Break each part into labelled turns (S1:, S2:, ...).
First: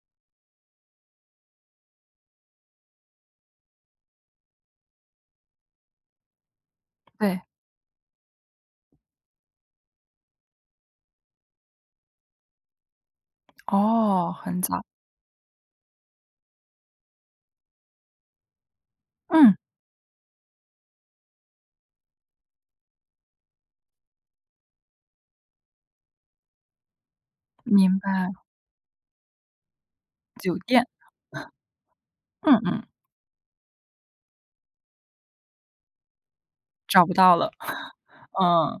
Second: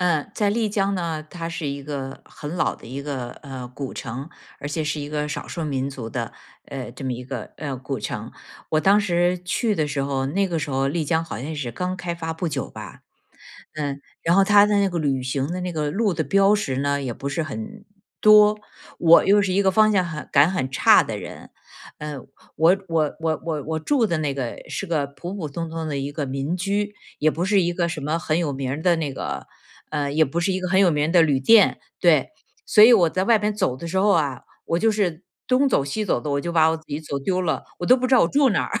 S1: 嗯，在丽江呢，它是一个很老的一个，呃，古城，而且是一个少数民族的，呃，这么一
S2: 对。
S1: 个，呃，古城，我当时去的时候，那个时候丽江好像是刚开发不久吧，嗯，
S2: 哦，
S1: 然后
S2: 很
S1: 他的
S2: 早。
S1: 那个旅行的那个路的标识呢，也不是很多。我又是一个方向很感很差的人。嗯，我我我我我住的那个是个普普通通的一个民居，也不是一个
S2: 明
S1: 什么
S2: 白。
S1: 很有名儿的那个，嗯，也不是
S2: 酒
S1: 一个很
S2: 店。
S1: 有名儿的旅店对。
S2: 嗯
S1: 所
S2: 嗯。
S1: 以我在外面走的时候啊，我就是东走西走的，我就把我自己
S2: 找不
S1: 走
S2: 到
S1: 丢
S2: 了，
S1: 了，我 都不知道我住哪儿。
S2: 嗯。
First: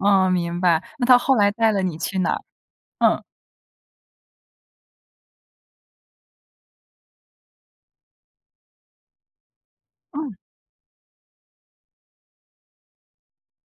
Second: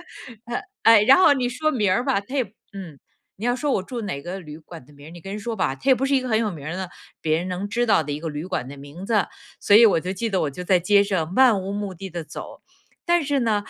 S2: 哦，明 白，
S1: 哎，
S2: 那
S1: 然
S2: 他
S1: 后
S2: 后
S1: 你
S2: 来
S1: 说
S2: 带了
S1: 名
S2: 你
S1: 儿
S2: 去
S1: 吧，
S2: 哪
S1: 它
S2: 儿？
S1: 也不嗯，
S2: 嗯。
S1: 你要说我住哪个旅馆的名儿，你跟人说吧，他也不是一个很有名儿的，别人能知道的一个旅馆的名字，所以我就记
S2: 嗯。
S1: 得我在街上漫无目的地走，但是呢，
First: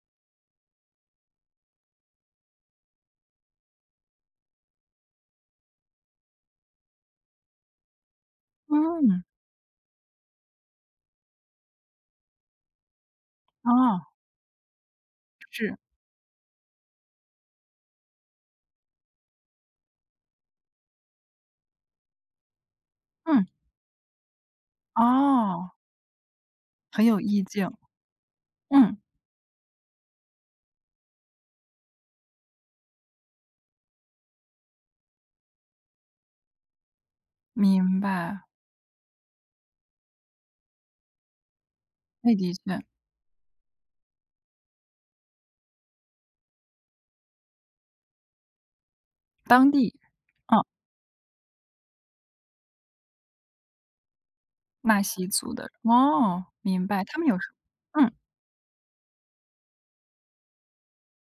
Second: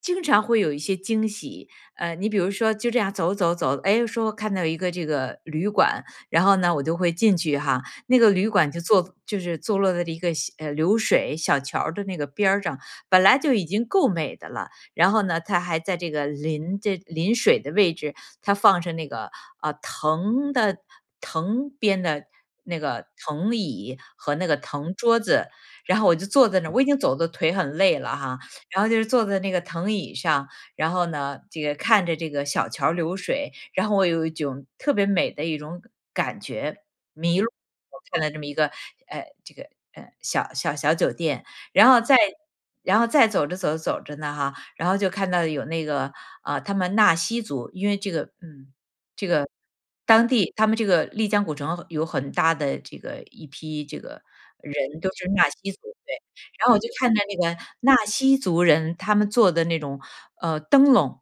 S1: 经常会有一些惊喜，呃，你比如说就这样走走走，诶，说看到一个这个旅馆，然后呢我就会进去哈，那个旅馆就坐
S2: 嗯。
S1: 就是坐落在一个小呃，流水小桥儿的那个边上，本来就已经
S2: 哦。
S1: 够美的了，然后呢，它
S2: 是。
S1: 还在这个临这临水的位置，它放着那个，呃，藤的藤编的那个
S2: 嗯。
S1: 藤椅和那个藤桌子，
S2: 哦。
S1: 然后我就坐在那儿，我已经
S2: 很
S1: 走
S2: 有
S1: 得
S2: 意
S1: 腿
S2: 境。
S1: 很累了哈，然后
S2: 嗯。
S1: 就坐在那个藤椅上，然后呢，这个，看着这个小桥儿流水，然后我有一种特别美的一种感觉。迷路，
S2: 明
S1: 看到这
S2: 白。
S1: 么一个，呃，这个，呃，小小小酒店。然后再
S2: 那的确。
S1: 然后再走着走着走着呢哈，然后就看到有那个，呃，他们纳西族，因为这个，嗯，这个
S2: 当地，
S1: 当地
S2: 嗯。
S1: 他们这个丽江古城有很大的这个一批这个人
S2: 纳
S1: 都
S2: 西
S1: 是纳
S2: 族
S1: 西
S2: 的，
S1: 族，对，
S2: 哦。
S1: 然后我
S2: 明
S1: 就
S2: 白。
S1: 看
S2: 他
S1: 到
S2: 们有
S1: 那
S2: 什
S1: 个纳
S2: 么嗯。
S1: 西族人，他们做的那种，呃，灯笼。